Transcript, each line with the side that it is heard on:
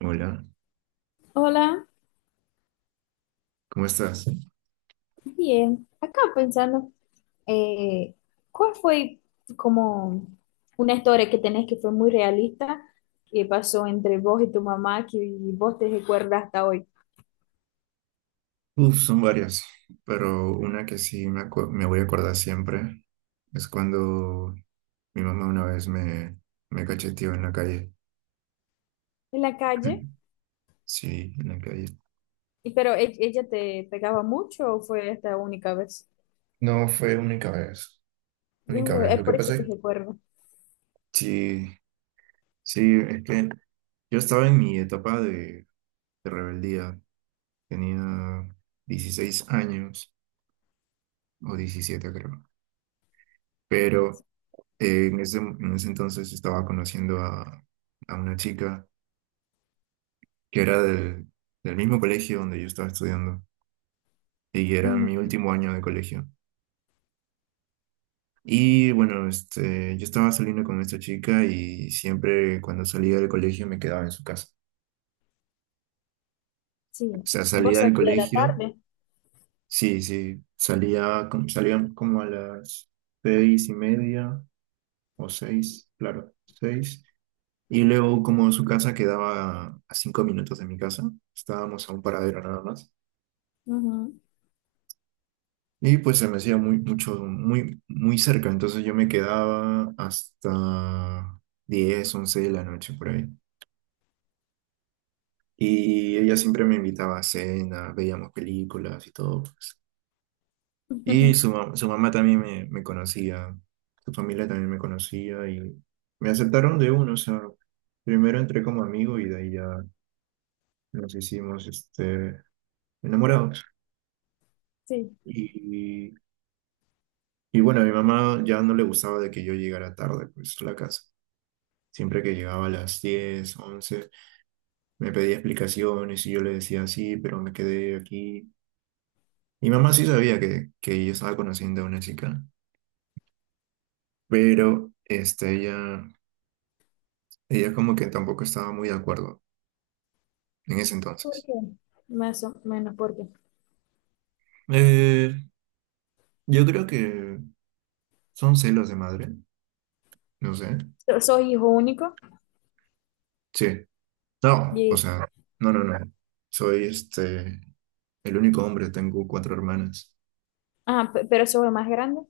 right: Hola,
left: Hola,
right: ¿cómo estás?
left: bien. Acá pensando, eh, ¿cuál fue como una historia que tenés que fue muy realista que pasó entre vos y tu mamá que vos te recuerdas hasta hoy?
right: Uf, son varias, pero una que sí me voy a acordar siempre es cuando mi mamá una vez me cacheteó en la calle.
left: En la calle,
right: Sí, en la calle.
left: ¿y pero ella te pegaba mucho o fue esta única vez?
right: No fue única vez,
left: Es
right: única vez.
left: es
right: Lo que
left: por eso
right: pasa
left: que
right: es.
left: recuerdo.
right: Sí, sí, es que yo estaba en mi etapa de rebeldía. Tenía 16 años o 17 creo. Pero en ese entonces estaba conociendo a una chica que era del mismo colegio donde yo estaba estudiando y era
left: Ujú.
right: mi último año de colegio. Y bueno, este, yo estaba saliendo con esta chica y siempre cuando salía del colegio me quedaba en su casa. O
left: Sí,
right: sea, salía
left: vos
right: del
left: salías a la
right: colegio,
left: tarde.
right: sí, sí, salía, salía como a las 6:30 o seis, claro, seis. Y luego como su casa quedaba a 5 minutos de mi casa, estábamos a un paradero nada más.
left: Ujú.
right: Y pues se me hacía muy, mucho, muy, muy cerca, entonces yo me quedaba hasta 10 11 de la noche por ahí. Y ella siempre me invitaba a cena, veíamos películas y todo, pues. Y su mamá también me conocía, su familia también me conocía y me aceptaron de uno, o sea, primero entré como amigo y de ahí ya nos hicimos este, enamorados.
left: Sí,
right: Y, y bueno, a mi mamá ya no le gustaba de que yo llegara tarde, pues, a la casa. Siempre que llegaba a las 10 11 me pedía explicaciones y yo le decía sí, pero me quedé aquí. Mi mamá sí sabía que yo estaba conociendo a una chica, pero este, ella como que tampoco estaba muy de acuerdo en ese
left: ¿por
right: entonces.
left: qué? Más o menos porque
right: Eh, yo creo que son celos de madre, no sé.
left: soy hijo único
right: Sí, no, o
left: y,
right: sea, no, no, no. Soy este, el único hombre, tengo cuatro hermanas.
left: ah, pero soy el más grande.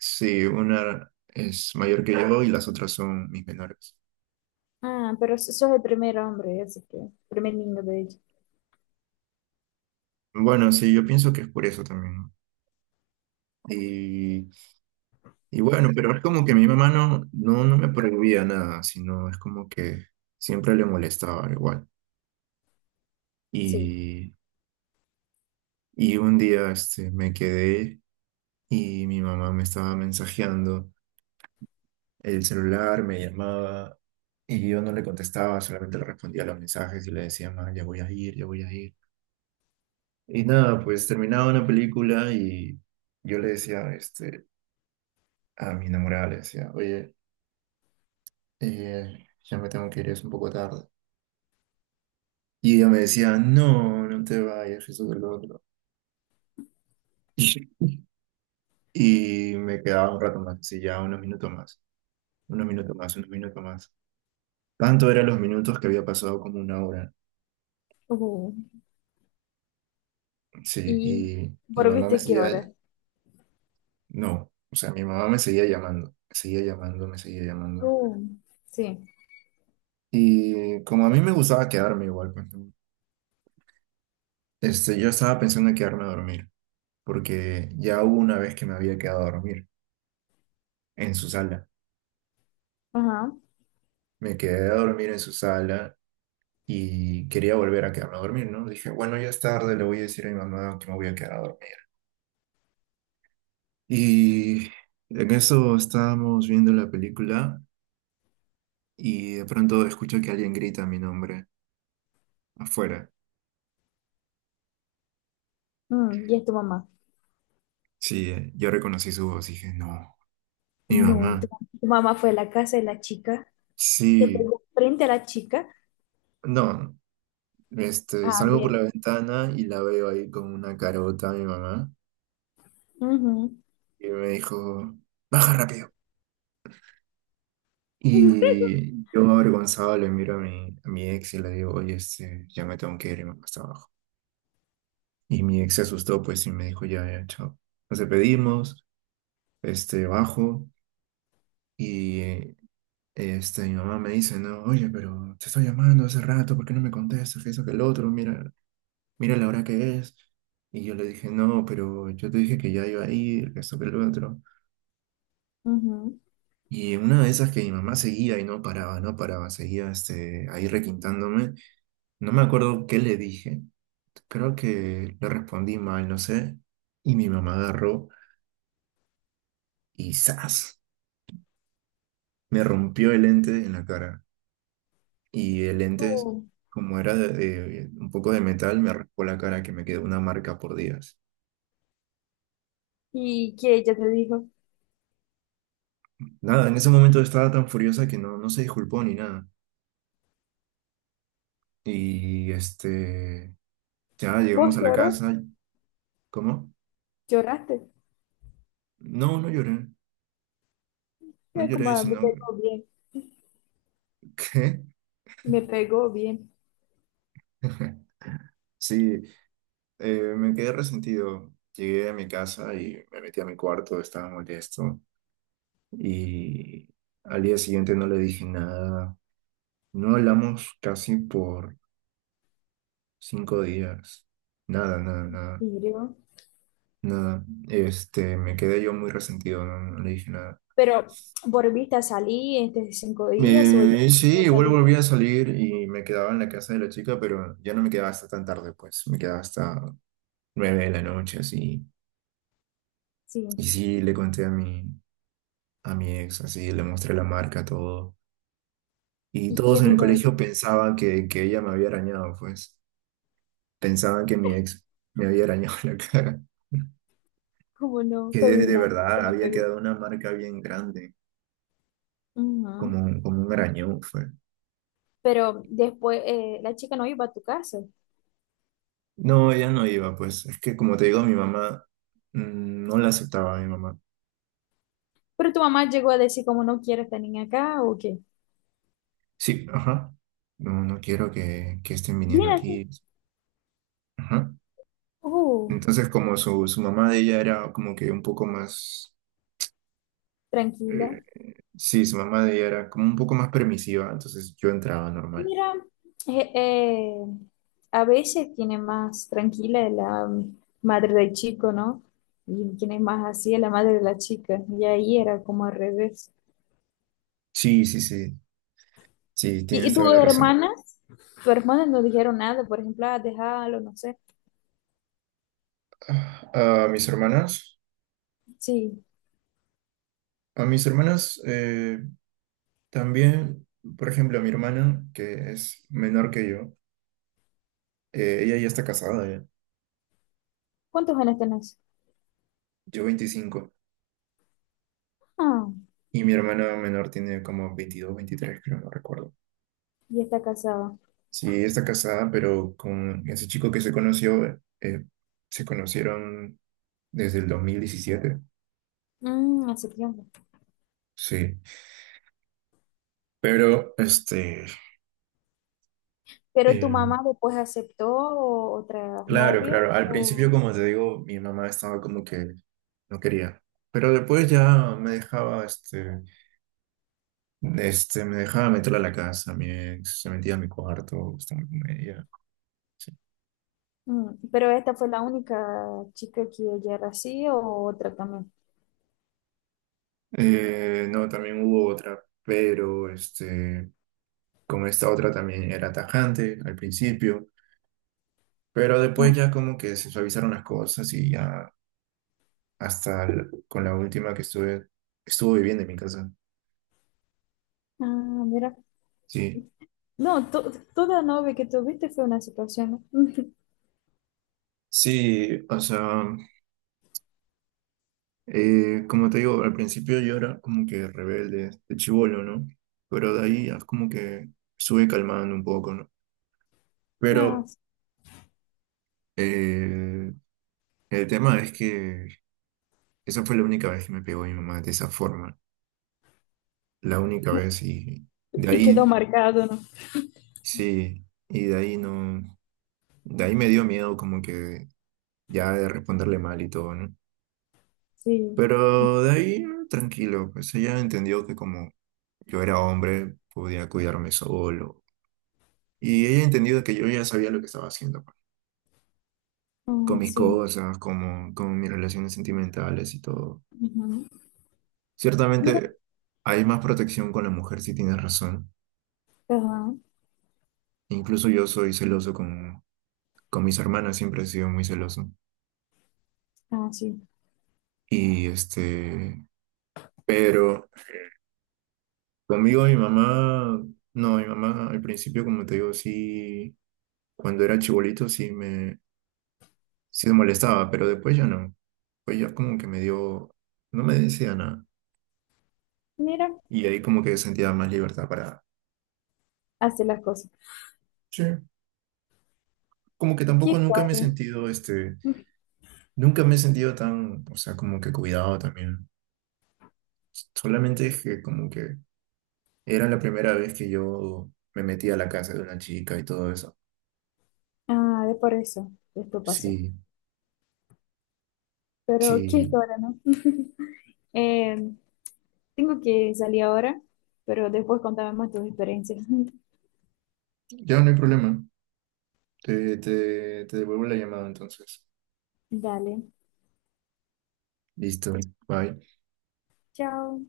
right: Sí, una es mayor que yo y las otras son mis menores.
left: Ah, pero sos el primer hombre, así que, primer niño de ella.
right: Bueno, sí, yo pienso que es por eso también, ¿no? Y, y bueno, pero es como que mi mamá no, no, no me prohibía nada, sino es como que siempre le molestaba igual.
left: Sí.
right: Y, y un día este, me quedé y mi mamá me estaba mensajeando el celular, me llamaba y yo no le contestaba, solamente le respondía a los mensajes y le decía, ma, ya voy a ir, ya voy a ir. Y nada, pues terminaba una película y yo le decía este, a mi enamorada, le decía, oye, ya me tengo que ir, es un poco tarde. Y ella me decía, no, no te vayas, eso que lo otro. Y me quedaba un rato más, sí, ya unos minutos más, unos minutos más, unos minutos más. Tanto eran los minutos que había pasado como una hora.
left: Uh,
right: Sí,
left: y,
right: y mi
left: ¿por
right: mamá me
left: viste qué
right: seguía,
left: hora?
right: no, o sea, mi mamá me seguía llamando, me seguía llamando, me seguía llamando.
left: Uh, sí.
right: Y como a mí me gustaba quedarme igual, pues, ¿no? Este, yo estaba pensando en quedarme a dormir, porque ya hubo una vez que me había quedado a dormir en su sala.
left: Ajá.
right: Me quedé a dormir en su sala y quería volver a quedarme a dormir, ¿no? Dije, bueno, ya es tarde, le voy a decir a mi mamá que me voy a quedar a dormir. Y en eso estábamos viendo la película y de pronto escucho que alguien grita mi nombre afuera.
left: Mm, y es tu mamá.
right: Sí, yo reconocí su voz, dije, no, mi
left: No,
right: mamá.
left: tu mamá fue a la casa de la chica, te
right: Sí,
left: pegó frente a la chica.
right: no, este,
left: Ah,
right: salgo por la
left: bien.
right: ventana y la veo ahí con una carota a mi mamá
left: Ujú.
right: y me dijo, baja rápido. Y yo avergonzado le miro a mi ex y le digo, oye, este, ya me tengo que ir me más abajo. Y mi ex se asustó, pues, y me dijo, ya, ya, chao. Nos despedimos, este, bajo, y este, mi mamá me dice, no, oye, pero te estoy llamando hace rato, ¿por qué no me contestas? Que eso, que el otro, mira, mira la hora que es. Y yo le dije, no, pero yo te dije que ya iba a ir, que esto, que el otro.
left: Ujú.
right: Y en una de esas que mi mamá seguía y no paraba, no paraba, seguía, este, ahí requintándome. No me acuerdo qué le dije, creo que le respondí mal, no sé, y mi mamá agarró y ¡zas! Me rompió el lente en la cara. Y el lente,
left: Uh,
right: como era un poco de metal, me raspó la cara que me quedó una marca por días.
left: ¿y que ella te dijo?
right: Nada, en ese momento estaba tan furiosa que no, no se disculpó ni nada. Y este, ya
left: ¿Vos
right: llegamos a la
left: lloró?
right: casa. ¿Cómo?
left: ¿Lloraste?
right: No, no lloré, no
left: Mira como
right: lloré,
left: "Ah, me
right: sino
left: pegó bien, me pegó bien".
right: ¿Qué? Sí. Me quedé resentido. Llegué a mi casa y me metí a mi cuarto, estaba molesto. Y al día siguiente no le dije nada. No hablamos casi por 5 días. Nada, nada, nada,
left: Mire,
right: nada. Este, me quedé yo muy resentido, no, no le dije nada.
left: pero, ¿volviste a salir estos cinco días o ya
right: Sí,
left: volvió a
right: igual
left: salir?
right: volví a salir y me quedaba en la casa de la chica, pero ya no me quedaba hasta tan tarde, pues. Me quedaba hasta 9 de la noche, así. Y
left: Sí.
right: sí, le conté a mi ex, así, le mostré la marca, todo. Y
left: ¿Y
right: todos
left: qué
right: en el
left: dijo
right: colegio
left: ella?
right: pensaban que ella me había arañado, pues. Pensaban que mi ex me había arañado la cara.
left: Como no,
right: Que
left: fue
right: de,
left: mi
right: de
left: madre
right: verdad
left: que me
right: había
left: pegó.
right: quedado una marca bien grande, como,
left: Ujú.
right: como un arañón fue.
left: Pero después la chica no iba a tu casa.
right: No, ella no iba, pues. Es que como te digo, mi mamá no la aceptaba, mi mamá.
left: Pero tu mamá llegó a decir como no quiero esta niña acá o qué.
right: Sí, ajá. No, no quiero que estén viniendo
left: Mírate.
right: aquí. Ajá.
left: Oh,
right: Entonces, como su mamá de ella era como que un poco más.
left: tranquila.
right: eh, sí, su mamá de ella era como un poco más permisiva, entonces yo entraba normal.
left: Mira, eh, eh, a veces tiene más tranquila es la madre del chico, ¿no? Y quien es más así es la madre de la chica. Y ahí era como al revés.
right: Sí, sí, sí, sí,
left: Y
right: tienes toda
left: tus
right: la razón.
left: hermanas? Tus hermanas no dijeron nada, por ejemplo, ah, déjalo, no sé.
right: Ah, A mis hermanas,
left: Sí.
right: a mis hermanas también, por ejemplo, a mi hermana, que es menor que yo, ella ya está casada, ya.
left: ¿Cuántos años tenés?
right: Yo 25
left: Ah,
right: y mi hermana menor tiene como 22, 23 creo, no recuerdo.
left: y está casada.
right: Sí, ella está casada, pero con ese chico que se conoció, se conocieron desde el 2017.
left: Mm, hace tiempo.
right: Sí. Pero, este,
left: Pero tu mamá
right: em,
left: después aceptó otra
right: claro,
left: novia
right: claro. Al principio,
left: o...
right: como te digo, mi mamá estaba como que no quería. Pero después ya me dejaba, este, me dejaba meterla a la casa, mi ex se metía a mi cuarto, estaba con ella. Sí.
left: Mm, pero esta fue la única chica que ella era así o otra también.
right: No, también hubo otra, pero este, con esta otra también era tajante al principio. Pero
left: Mm.
right: después ya como que se suavizaron las cosas y ya hasta con la última que estuve, estuvo viviendo en mi casa.
left: Ah, mira.
right: Sí.
left: No, toda novia que tuviste fue una situación, ¿no?
right: Sí, o sea. Como te digo, al principio yo era como que rebelde, de chibolo, ¿no? Pero de ahí es como que sube calmando un poco, ¿no?
left: Ah,
right: Pero
left: sí.
right: eh, el tema es que esa fue la única vez que me pegó mi mamá de esa forma, la única vez y de
left: Y quedó
right: ahí
left: marcado, ¿no?
right: sí, y de ahí no, de ahí me dio miedo como que ya de responderle mal y todo, ¿no?
left: Sí.
right: Pero de ahí tranquilo, pues ella entendió que como yo era hombre, podía cuidarme solo. Y ella entendido que yo ya sabía lo que estaba haciendo, pues, con
left: Ah,
right: mis
left: sí.
right: cosas, como, con mis relaciones sentimentales y todo.
left: Ujú. Mira,
right: Ciertamente hay más protección con la mujer, si tienes razón.
left: ajá.
right: Incluso yo soy celoso con mis hermanas, siempre he sido muy celoso.
left: Ah, sí.
right: Y este, pero conmigo mi mamá, no, mi mamá al principio, como te digo, sí, cuando era chibolito sí me molestaba, pero después ya no. Pues ya como que me dio, no me decía nada.
left: Mira,
right: Y ahí como que sentía más libertad para.
left: hace las cosas.
right: Sí, como que
left: ¿Qué
right: tampoco nunca me he
left: historia?
right: sentido tan, o sea, como que cuidado también. Solamente es que como que era la primera vez que yo me metí a la casa de una chica y todo eso.
left: Ah, de por eso. Esto pasó.
right: Sí,
left: Pero, ¿qué
right: sí.
left: historia, no? Eh, tengo que salir ahora, pero después contame más tus experiencias.
right: Ya no hay problema. Te devuelvo la llamada entonces.
left: Dale.
right: Listo. Bye.
left: Chao.